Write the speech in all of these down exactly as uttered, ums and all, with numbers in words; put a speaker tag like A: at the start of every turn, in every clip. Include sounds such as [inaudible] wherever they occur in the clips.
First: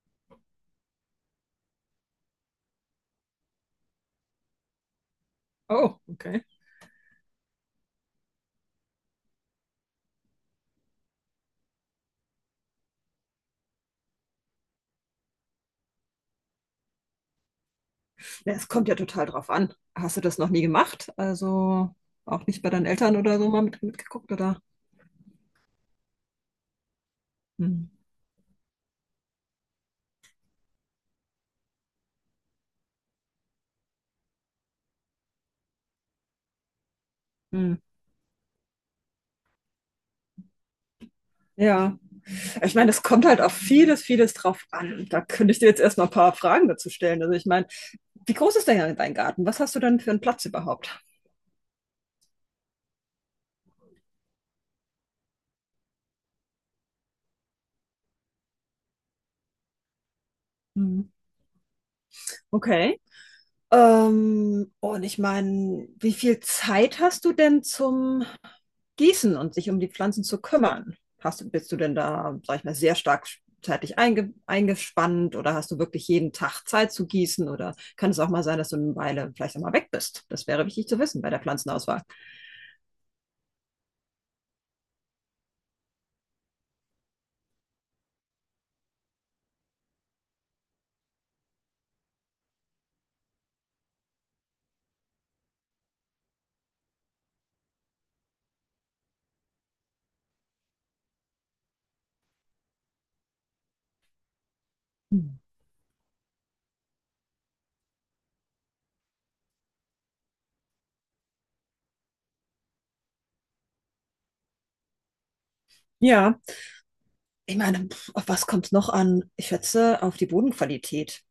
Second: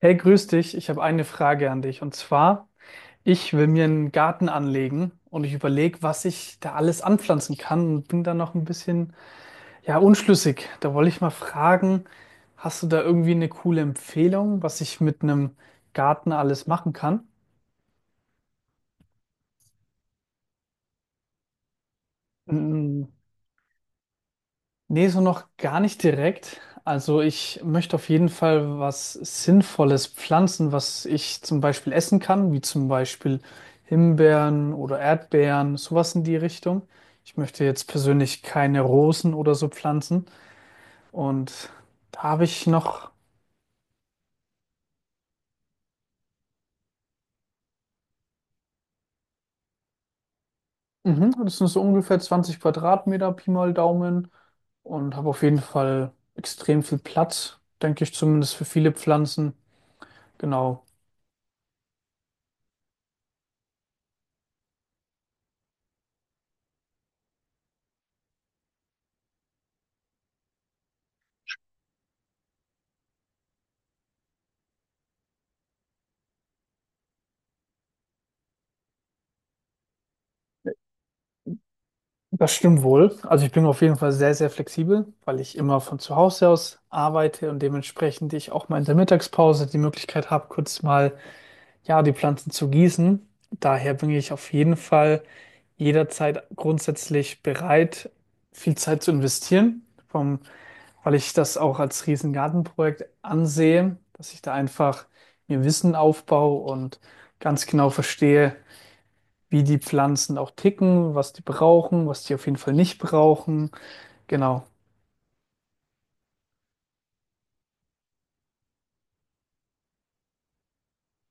A: Hey, grüß dich. Ich habe eine Frage an dich. Und zwar, ich will mir einen Garten anlegen und ich
B: Oh,
A: überlege, was
B: okay.
A: ich da alles anpflanzen kann und bin da noch ein bisschen, ja, unschlüssig. Da wollte ich mal fragen, hast du da irgendwie eine coole Empfehlung, was ich mit einem Garten alles machen kann?
B: Ja, es kommt ja total drauf an. Hast du das noch nie gemacht? Also auch nicht bei deinen
A: Mm,
B: Eltern oder so mal mit, mitgeguckt, oder?
A: nee, so noch gar nicht direkt. Also ich
B: Hm.
A: möchte auf jeden Fall was Sinnvolles pflanzen, was ich zum Beispiel essen kann, wie zum Beispiel Himbeeren oder Erdbeeren, sowas in die Richtung. Ich möchte
B: Hm.
A: jetzt persönlich keine Rosen oder so pflanzen. Und
B: Ja,
A: da habe ich
B: ich meine, es
A: noch,
B: kommt halt auf vieles, vieles drauf an. Da könnte ich dir jetzt erstmal ein paar Fragen dazu stellen. Also ich meine, wie groß ist denn dein Garten? Was hast du denn für einen Platz überhaupt?
A: mhm, das sind so ungefähr zwanzig Quadratmeter, Pi mal Daumen, und habe auf jeden Fall extrem viel Platz, denke ich zumindest für viele Pflanzen. Genau.
B: Hm. Okay. Ähm, und ich meine, wie viel Zeit hast du denn zum Gießen und sich um die Pflanzen zu kümmern? Hast du, bist du denn da, sag ich mal, sehr stark zeitlich einge eingespannt oder hast du wirklich jeden Tag Zeit zu gießen oder kann es auch mal sein, dass du eine Weile vielleicht auch mal weg bist? Das wäre wichtig zu wissen bei der Pflanzenauswahl.
A: Das stimmt wohl. Also ich bin auf jeden Fall sehr, sehr flexibel, weil ich immer von zu Hause aus arbeite und dementsprechend ich auch mal in der Mittagspause die Möglichkeit habe, kurz mal, ja, die Pflanzen zu gießen. Daher bin ich auf jeden Fall jederzeit grundsätzlich bereit, viel Zeit zu investieren, vom, weil ich das auch als Riesengartenprojekt ansehe, dass ich da einfach
B: Hm.
A: mir Wissen aufbaue und ganz genau verstehe, wie die Pflanzen auch ticken, was die brauchen, was die auf jeden Fall nicht brauchen. Genau.
B: Ja, ich meine, pf, auf was kommt es noch an? Ich schätze auf die Bodenqualität.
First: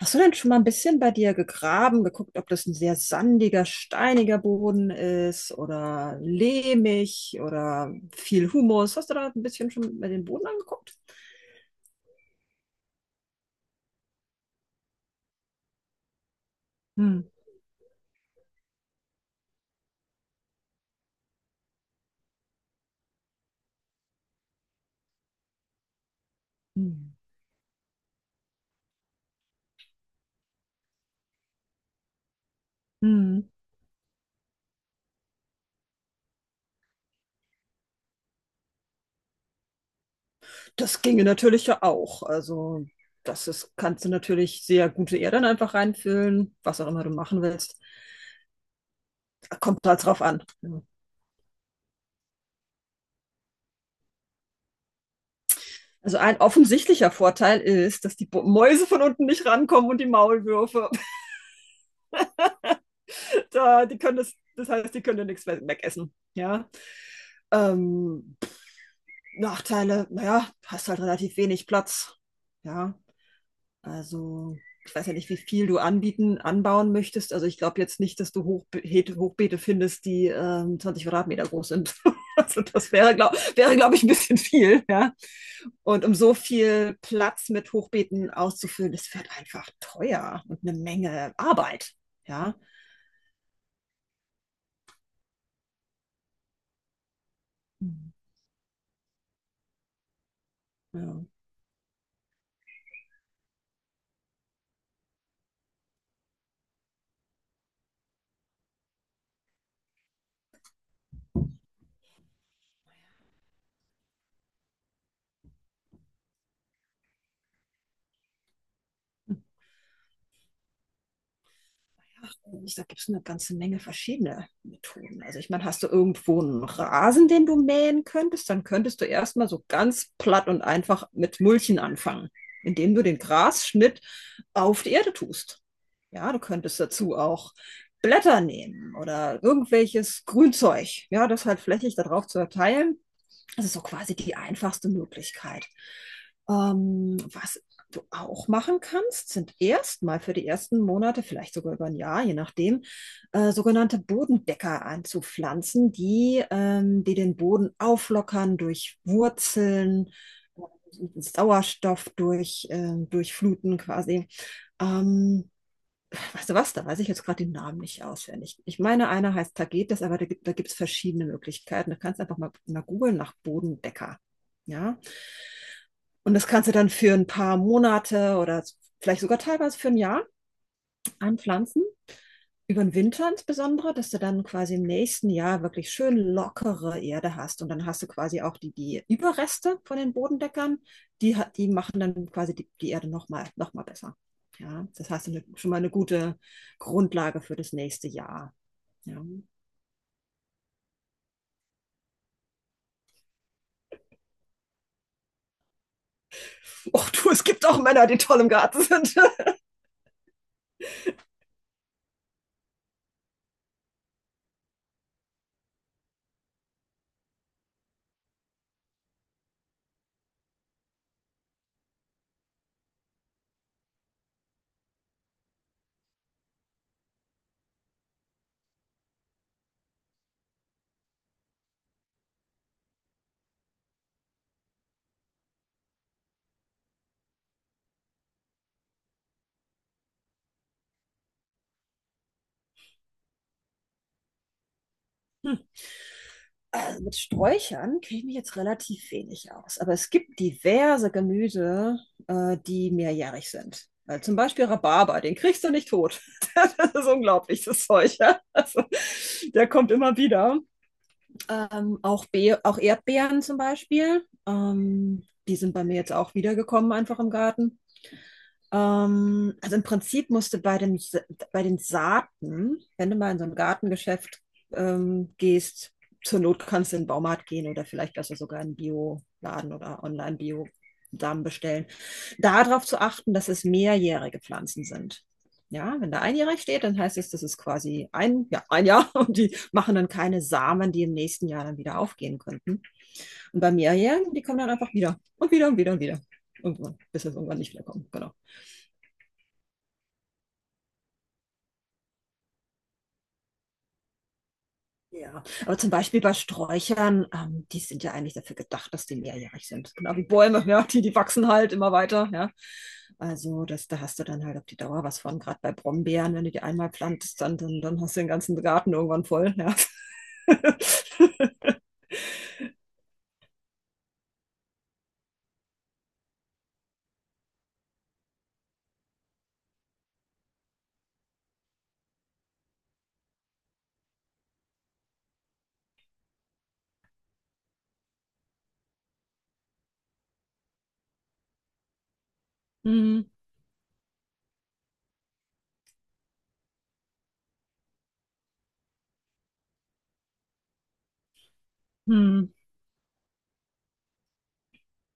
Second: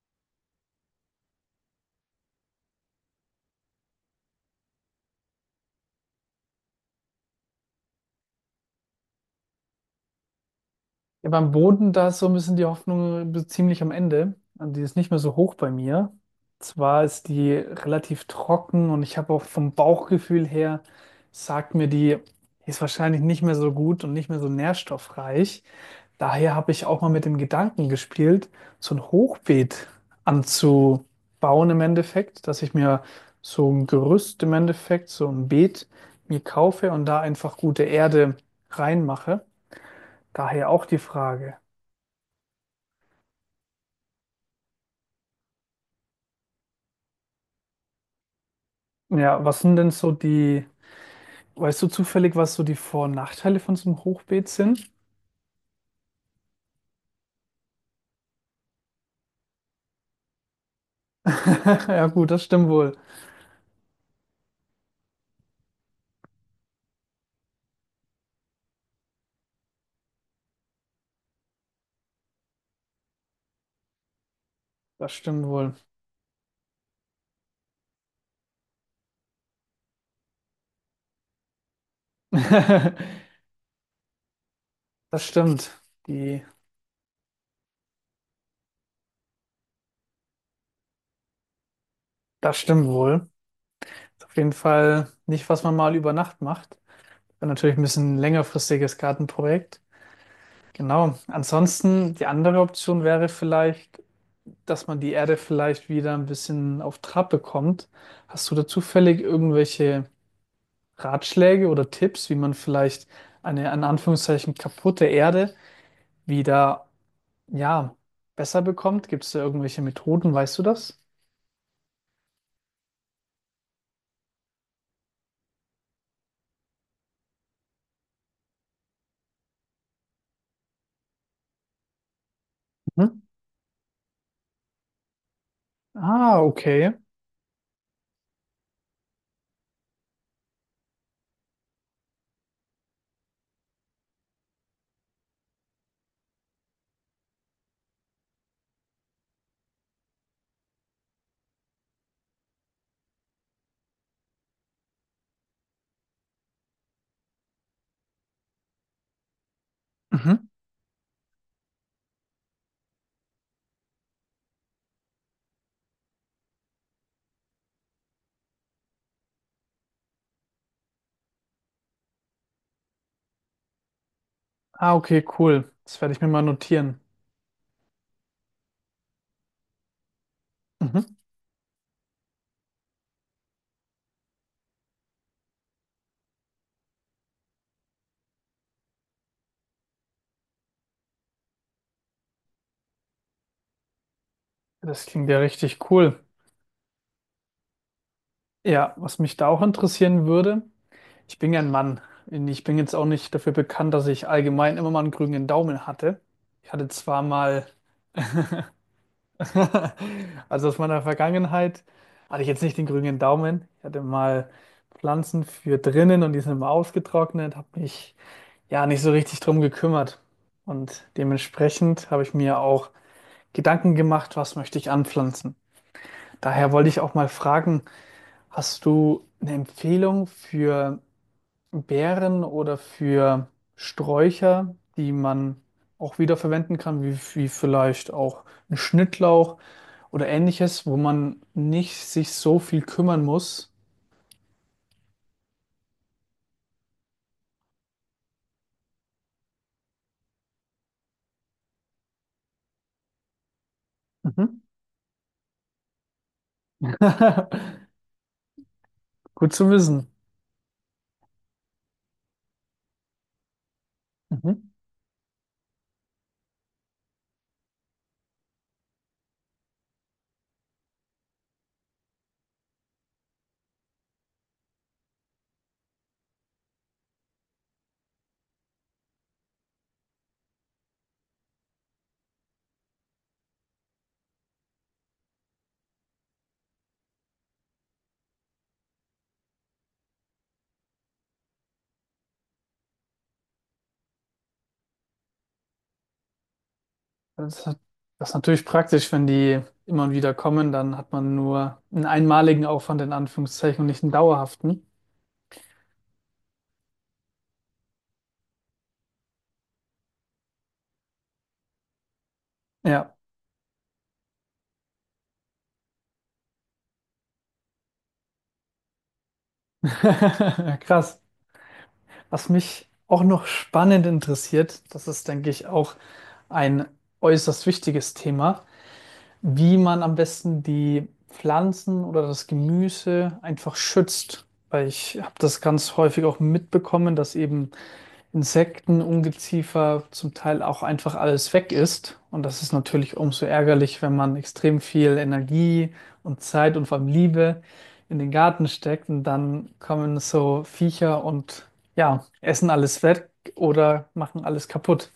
B: Hast du denn schon mal ein bisschen bei dir gegraben, geguckt, ob das ein sehr sandiger, steiniger Boden ist oder lehmig oder viel Humus? Hast du da ein bisschen schon mal den Boden angeguckt?
A: Ja, beim Boden, da ist so ein bisschen die Hoffnung be- ziemlich am Ende. Also die ist nicht mehr so hoch bei mir. Zwar
B: Hm.
A: ist die relativ trocken und ich habe auch vom Bauchgefühl her, sagt mir die, ist wahrscheinlich nicht mehr so gut und nicht mehr so nährstoffreich. Daher habe ich auch mal
B: Hm.
A: mit dem Gedanken gespielt, so ein Hochbeet anzubauen im Endeffekt, dass ich mir
B: Hm.
A: so ein Gerüst im Endeffekt, so ein Beet mir kaufe und da einfach gute Erde reinmache. Daher auch die
B: Das ginge
A: Frage.
B: natürlich ja auch. Also, das ist, kannst du natürlich sehr gute Erde dann einfach reinfüllen, was auch immer du machen willst.
A: Ja, was sind
B: Kommt
A: denn
B: halt
A: so
B: drauf an.
A: die,
B: Ja.
A: weißt du zufällig, was so die Vor- und Nachteile von so einem Hochbeet sind? [laughs]
B: Also ein offensichtlicher Vorteil ist, dass die Bo- Mäuse von unten nicht rankommen und die Maulwürfe.
A: Ja, gut, das stimmt wohl.
B: Äh, die können das, das heißt, die können ja nichts we- wegessen. Ja. Ähm, Nachteile, naja, hast halt relativ wenig Platz. Ja. Also, ich weiß
A: Das
B: ja nicht, wie
A: stimmt
B: viel
A: wohl.
B: du anbieten, anbauen möchtest. Also ich glaube jetzt nicht, dass du Hochbe Hochbeete findest, die ähm, zwanzig Quadratmeter groß sind. [laughs] Also das wäre,
A: [laughs]
B: glaube wäre, glaub ich, ein bisschen viel. Ja?
A: Das stimmt.
B: Und um so
A: Die,
B: viel Platz mit Hochbeeten auszufüllen, das wird einfach teuer und eine Menge Arbeit. Ja.
A: das stimmt wohl. Ist auf jeden Fall nicht, was man mal über Nacht macht. Wäre natürlich ein bisschen längerfristiges Gartenprojekt. Genau.
B: Ja.
A: Ansonsten, die andere Option wäre vielleicht, dass man die Erde vielleicht wieder ein bisschen auf Trab bekommt. Hast du da zufällig irgendwelche Ratschläge oder Tipps, wie man vielleicht eine, in Anführungszeichen, kaputte Erde wieder, ja, besser bekommt? Gibt es da irgendwelche Methoden? Weißt du das?
B: Da gibt es eine ganze Menge verschiedene Methoden. Also ich meine, hast du irgendwo einen Rasen, den du mähen könntest, dann könntest du erstmal so ganz platt und einfach mit Mulchen anfangen, indem du den
A: Mhm.
B: Grasschnitt auf die Erde tust. Ja,
A: Ah,
B: du könntest
A: okay.
B: dazu auch Blätter nehmen oder irgendwelches Grünzeug, ja, das halt flächig darauf zu verteilen. Das ist so quasi die einfachste Möglichkeit. Ähm, was du auch machen kannst, sind erstmal für die ersten Monate, vielleicht sogar über ein Jahr, je nachdem, äh, sogenannte Bodendecker anzupflanzen, die, ähm, die den Boden auflockern durch Wurzeln,
A: Mhm.
B: Sauerstoff durch, äh, durch Fluten quasi. Ähm, Weißt du was, da weiß ich jetzt gerade den Namen nicht auswendig. Ich meine, einer heißt Tagetes, aber da gibt, da gibt es verschiedene Möglichkeiten. Du kannst einfach mal, mal googeln nach Bodendecker.
A: Ah,
B: Ja?
A: okay, cool. Das werde ich mir
B: Und
A: mal
B: das kannst du dann
A: notieren.
B: für ein paar Monate oder vielleicht sogar teilweise für ein Jahr
A: Mhm.
B: anpflanzen. Über den Winter insbesondere, dass du dann quasi im nächsten Jahr wirklich schön lockere Erde hast. Und dann hast du quasi auch die, die Überreste von den Bodendeckern, die, die machen dann quasi die, die Erde nochmal noch mal besser. Ja,
A: Das
B: das heißt,
A: klingt ja
B: eine, schon mal eine
A: richtig cool.
B: gute Grundlage für das nächste Jahr.
A: Ja, was
B: Ja.
A: mich da auch interessieren würde, ich bin ja ein Mann. Ich bin jetzt auch nicht dafür bekannt, dass ich allgemein immer mal einen grünen Daumen hatte. Ich hatte
B: Och
A: zwar
B: du, es gibt
A: mal.
B: auch Männer, die toll im Garten sind.
A: [laughs] Also aus meiner Vergangenheit hatte ich jetzt nicht den grünen Daumen. Ich hatte mal Pflanzen für drinnen und die sind immer ausgetrocknet, habe mich ja nicht so richtig drum gekümmert. Und dementsprechend habe ich mir auch Gedanken gemacht, was möchte ich anpflanzen. Daher wollte ich auch mal fragen, hast du eine Empfehlung für Beeren oder für Sträucher, die man auch wiederverwenden kann, wie, wie vielleicht auch ein Schnittlauch oder ähnliches, wo man nicht sich so viel kümmern muss.
B: [laughs] Also mit Sträuchern kenne ich mich jetzt relativ wenig aus, aber es gibt diverse Gemüse, äh, die mehrjährig sind. Äh, zum
A: Mhm.
B: Beispiel Rhabarber, den kriegst du nicht tot. Das ist unglaublich,
A: [laughs]
B: das Zeug. Ja? Also,
A: Gut
B: der
A: zu
B: kommt
A: wissen.
B: immer wieder. Ähm, auch, Be auch Erdbeeren zum Beispiel.
A: Mhm.
B: Ähm, die sind bei mir jetzt auch wiedergekommen, einfach im Garten. Ähm, also im Prinzip musst du bei den, Sa- bei den Saaten, wenn du mal in so ein Gartengeschäft ähm, gehst, zur Not kannst du in den Baumarkt gehen oder vielleicht besser sogar in einen Bioladen oder Online-Bio-Samen bestellen. Darauf zu achten, dass es mehrjährige Pflanzen sind. Ja, wenn da einjährig steht, dann heißt es, das ist quasi ein, ja, ein Jahr [laughs] und die machen dann keine Samen, die im nächsten Jahr dann wieder aufgehen könnten. Und bei mehrjährigen, die kommen dann einfach wieder und wieder und wieder und wieder. Irgendwann, bis sie irgendwann
A: Das
B: nicht
A: hat,
B: wiederkommen.
A: das
B: Genau.
A: ist natürlich praktisch, wenn die immer wieder kommen, dann hat man nur einen einmaligen Aufwand in Anführungszeichen und nicht einen dauerhaften.
B: Ja, aber zum Beispiel bei Sträuchern, ähm, die sind ja eigentlich dafür gedacht, dass die mehrjährig sind. Genau wie Bäume, [laughs] ja, die, die wachsen halt immer weiter, ja.
A: Ja,
B: Also das, da hast du dann halt auf die Dauer was von, gerade bei Brombeeren, wenn du die einmal pflanzt, dann, dann, dann hast du den ganzen Garten irgendwann voll, ja.
A: [laughs] krass.
B: [laughs]
A: Was mich auch noch spannend interessiert, das ist, denke ich, auch ein äußerst wichtiges Thema, wie man am besten die Pflanzen oder das Gemüse einfach schützt. Weil ich habe das ganz häufig auch mitbekommen, dass eben Insekten, Ungeziefer zum Teil auch einfach alles weg ist. Und das ist natürlich
B: Hm,
A: umso ärgerlich, wenn man extrem viel Energie und Zeit und vor allem Liebe in den Garten steckt und dann kommen so Viecher und ja,
B: hm.
A: essen alles weg oder machen alles kaputt.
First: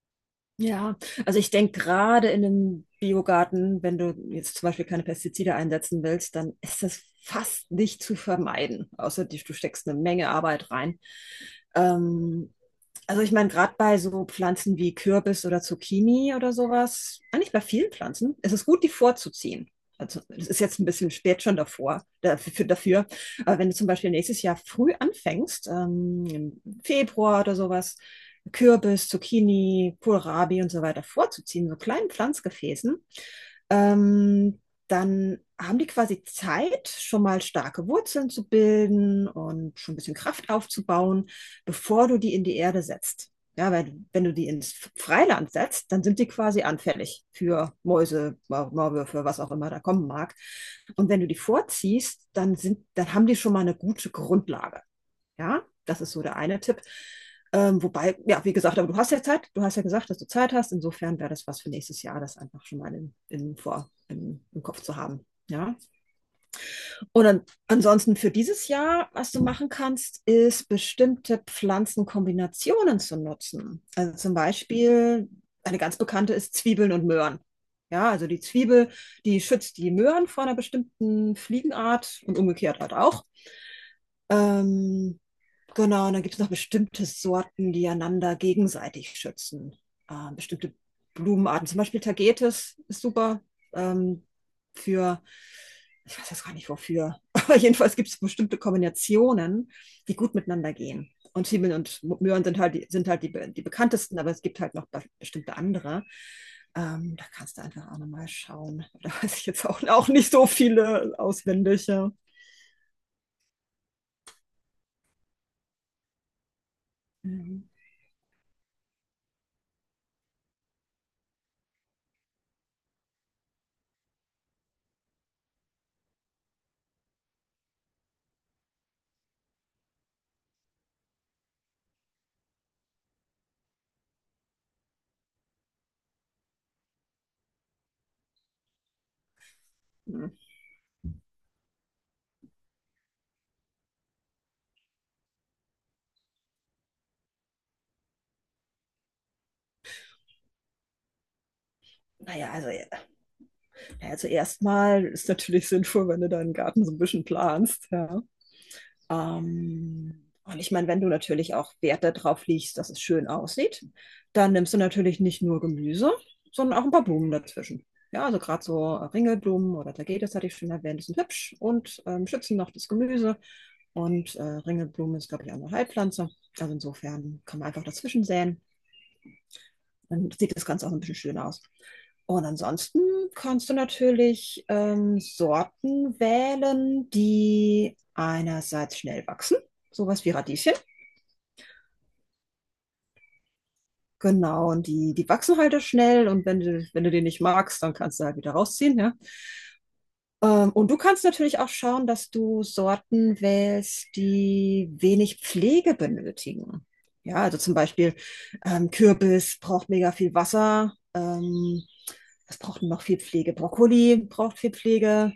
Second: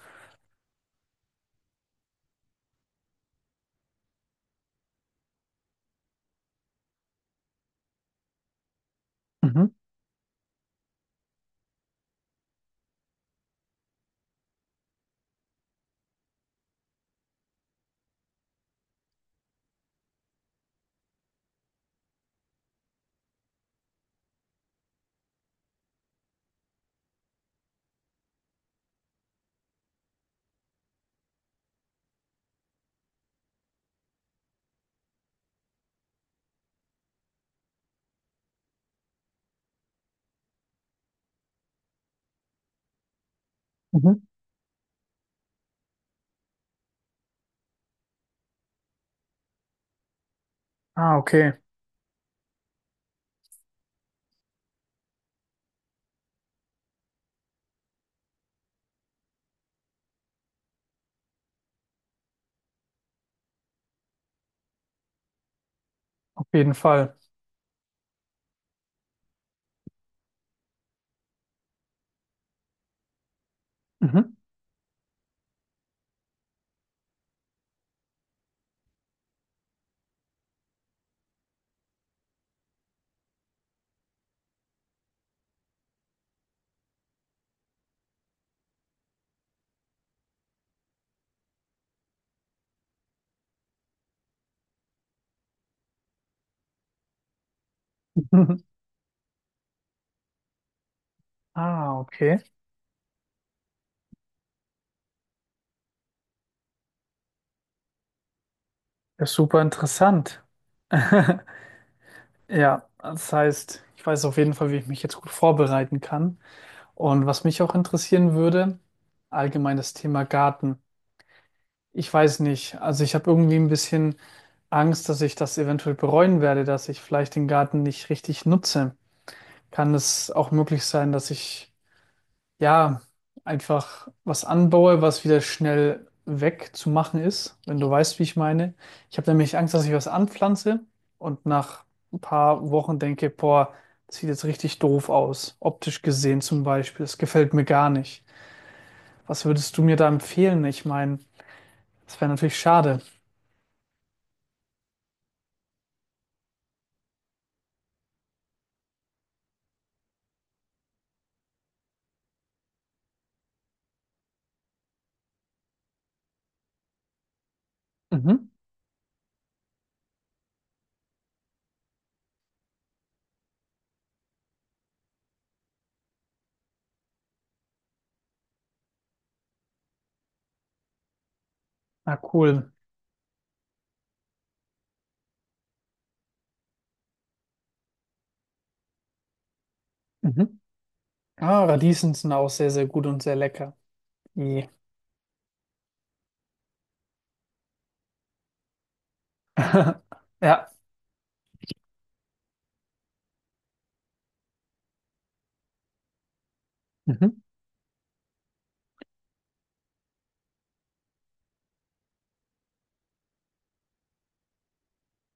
B: Ja, also ich denke gerade in einem Biogarten, wenn du jetzt zum Beispiel keine Pestizide einsetzen willst, dann ist das fast nicht zu vermeiden, außer die, du
A: Mhm.
B: steckst eine Menge Arbeit rein. Ähm, also ich meine, gerade bei so Pflanzen wie Kürbis oder Zucchini oder sowas, eigentlich bei vielen Pflanzen, ist es gut, die vorzuziehen. Also es ist jetzt ein bisschen spät schon davor, dafür, dafür. Aber wenn du zum Beispiel nächstes Jahr früh anfängst, ähm, im Februar oder sowas, Kürbis, Zucchini, Kohlrabi und so weiter vorzuziehen, so kleinen Pflanzgefäßen. Ähm, Dann haben die quasi Zeit, schon mal starke Wurzeln zu bilden und schon ein bisschen Kraft aufzubauen, bevor du die in die Erde setzt. Ja, weil wenn
A: Mhm.
B: du die ins Freiland setzt, dann sind die quasi anfällig für Mäuse, Maulwürfe, was auch immer da kommen mag. Und
A: Ah,
B: wenn du die
A: okay,
B: vorziehst, dann sind, dann haben die schon mal eine gute Grundlage. Ja, das ist so der eine Tipp. Ähm, wobei, ja, wie gesagt, aber du hast ja Zeit, du hast ja gesagt, dass du Zeit hast. Insofern wäre das was für nächstes Jahr, das einfach schon mal in, in, vor, im, im Kopf zu haben. Ja.
A: auf jeden Fall.
B: Und an, Ansonsten für dieses Jahr, was du machen kannst, ist bestimmte Pflanzenkombinationen zu nutzen. Also zum
A: Mhm.
B: Beispiel, eine ganz bekannte ist Zwiebeln und Möhren. Ja, also die Zwiebel, die schützt die Möhren vor einer bestimmten Fliegenart und umgekehrt halt auch. Ähm, Genau, und dann gibt es noch bestimmte Sorten, die einander gegenseitig schützen. Ähm, bestimmte Blumenarten, zum Beispiel Tagetes ist super ähm, für, ich weiß jetzt gar nicht wofür, [laughs] aber jedenfalls gibt es bestimmte
A: [laughs]
B: Kombinationen, die gut miteinander gehen. Und Zwiebeln
A: Ah,
B: und
A: okay.
B: Möhren sind halt, die, sind halt die, die bekanntesten, aber es gibt halt noch bestimmte andere. Ähm, da kannst du einfach auch nochmal schauen. [laughs] Da
A: Ja,
B: weiß ich
A: super
B: jetzt auch, auch nicht
A: interessant.
B: so
A: [laughs]
B: viele auswendig. Ja.
A: Ja, das heißt, ich weiß auf jeden Fall, wie ich mich jetzt gut vorbereiten kann. Und was mich
B: Mhm.
A: auch interessieren würde, allgemein das Thema Garten. Ich weiß nicht, also ich habe irgendwie ein bisschen Angst, dass ich das eventuell bereuen werde, dass ich vielleicht den Garten nicht richtig nutze. Kann es auch möglich sein, dass ich ja, einfach was anbaue, was wieder schnell wegzumachen ist, wenn du weißt, wie ich meine. Ich habe nämlich Angst, dass ich was
B: Hm.
A: anpflanze und nach ein paar Wochen denke, boah, das sieht jetzt richtig doof aus, optisch gesehen zum Beispiel. Das gefällt mir gar nicht. Was würdest du mir da empfehlen? Ich meine, das wäre
B: Naja,
A: natürlich
B: also
A: schade.
B: Also erstmal ist natürlich [laughs] sinnvoll, wenn du deinen Garten so ein bisschen planst, ja. Ähm, und ich meine, wenn du natürlich auch Wert darauf legst, dass es schön aussieht, dann nimmst du natürlich nicht nur Gemüse, sondern auch ein paar Blumen dazwischen. Ja, also
A: Mhm.
B: gerade so Ringelblumen oder Tagetes hatte ich schon erwähnt, die sind hübsch und ähm, schützen noch das Gemüse. Und äh, Ringelblume ist, glaube ich, auch eine Heilpflanze. Also insofern kann man einfach dazwischen säen. Dann sieht das Ganze auch so ein bisschen schön aus.
A: Ah,
B: Und
A: cool.
B: ansonsten kannst du natürlich ähm, Sorten wählen, die einerseits schnell wachsen, sowas wie
A: Mhm.
B: Radieschen.
A: Ah, Radieschen sind auch sehr, sehr gut und sehr lecker. Yeah.
B: Genau, und die, die wachsen halt auch schnell und wenn du, wenn du den nicht magst, dann kannst du halt wieder rausziehen, ja.
A: [laughs] Ja,
B: Ähm, und du kannst natürlich auch schauen, dass du Sorten wählst, die wenig Pflege benötigen.
A: mhm.
B: Ja, also zum Beispiel ähm, Kürbis braucht mega viel Wasser. Ähm, was braucht noch viel Pflege? Brokkoli braucht viel Pflege.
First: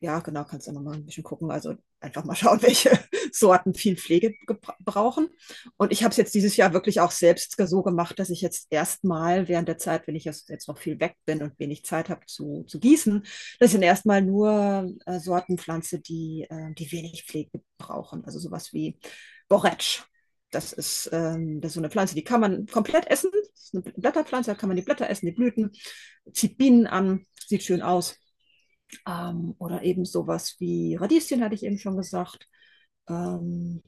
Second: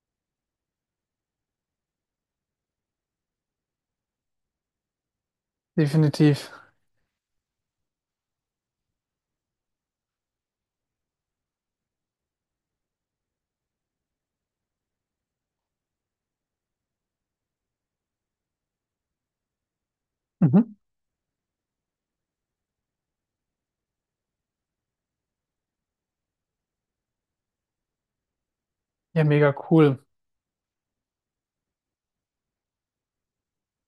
B: Ja, genau, kannst du noch mal ein bisschen gucken. Also einfach mal schauen, welche [laughs] Sorten viel Pflege gebra- brauchen. Und ich habe es jetzt
A: Definitiv.
B: dieses Jahr wirklich auch selbst so gemacht, dass ich jetzt erstmal während der Zeit, wenn ich jetzt jetzt noch viel weg bin und wenig Zeit habe zu, zu gießen, das sind erstmal nur äh, Sorten pflanze, die, äh, die wenig Pflege brauchen. Also sowas wie Borretsch.
A: Mhm.
B: Das ist, ähm, das ist so eine Pflanze, die kann man komplett essen. Das ist eine Blätterpflanze, da kann man die Blätter essen, die Blüten. Zieht Bienen an, sieht schön aus.
A: Ja, mega
B: Ähm, oder
A: cool.
B: eben sowas wie Radieschen, hatte ich eben schon gesagt. Ähm,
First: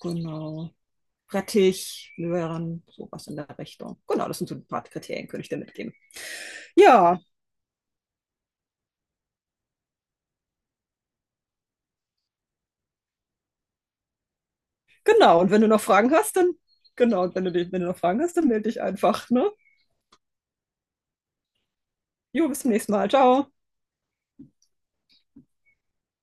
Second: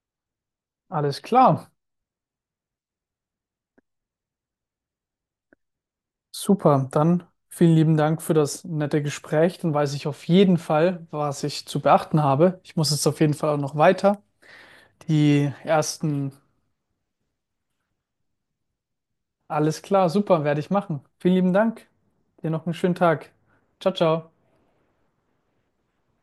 B: genau.
A: Alles klar.
B: Rettich, Möhren, sowas in der Richtung. Genau, das sind so ein paar Kriterien, könnte ich dir mitgeben.
A: Super,
B: Ja,
A: dann vielen lieben Dank für das nette Gespräch. Dann weiß ich auf jeden Fall, was ich zu beachten habe. Ich muss jetzt auf jeden Fall auch noch weiter.
B: genau. Und
A: Die
B: wenn du noch Fragen
A: ersten,
B: hast, dann, genau, wenn du, wenn du noch Fragen hast, dann melde dich einfach, ne?
A: alles klar, super, werde ich machen. Vielen lieben Dank.
B: Jo,
A: Dir
B: bis
A: noch
B: zum
A: einen
B: nächsten
A: schönen
B: Mal.
A: Tag.
B: Ciao.
A: Ciao, ciao.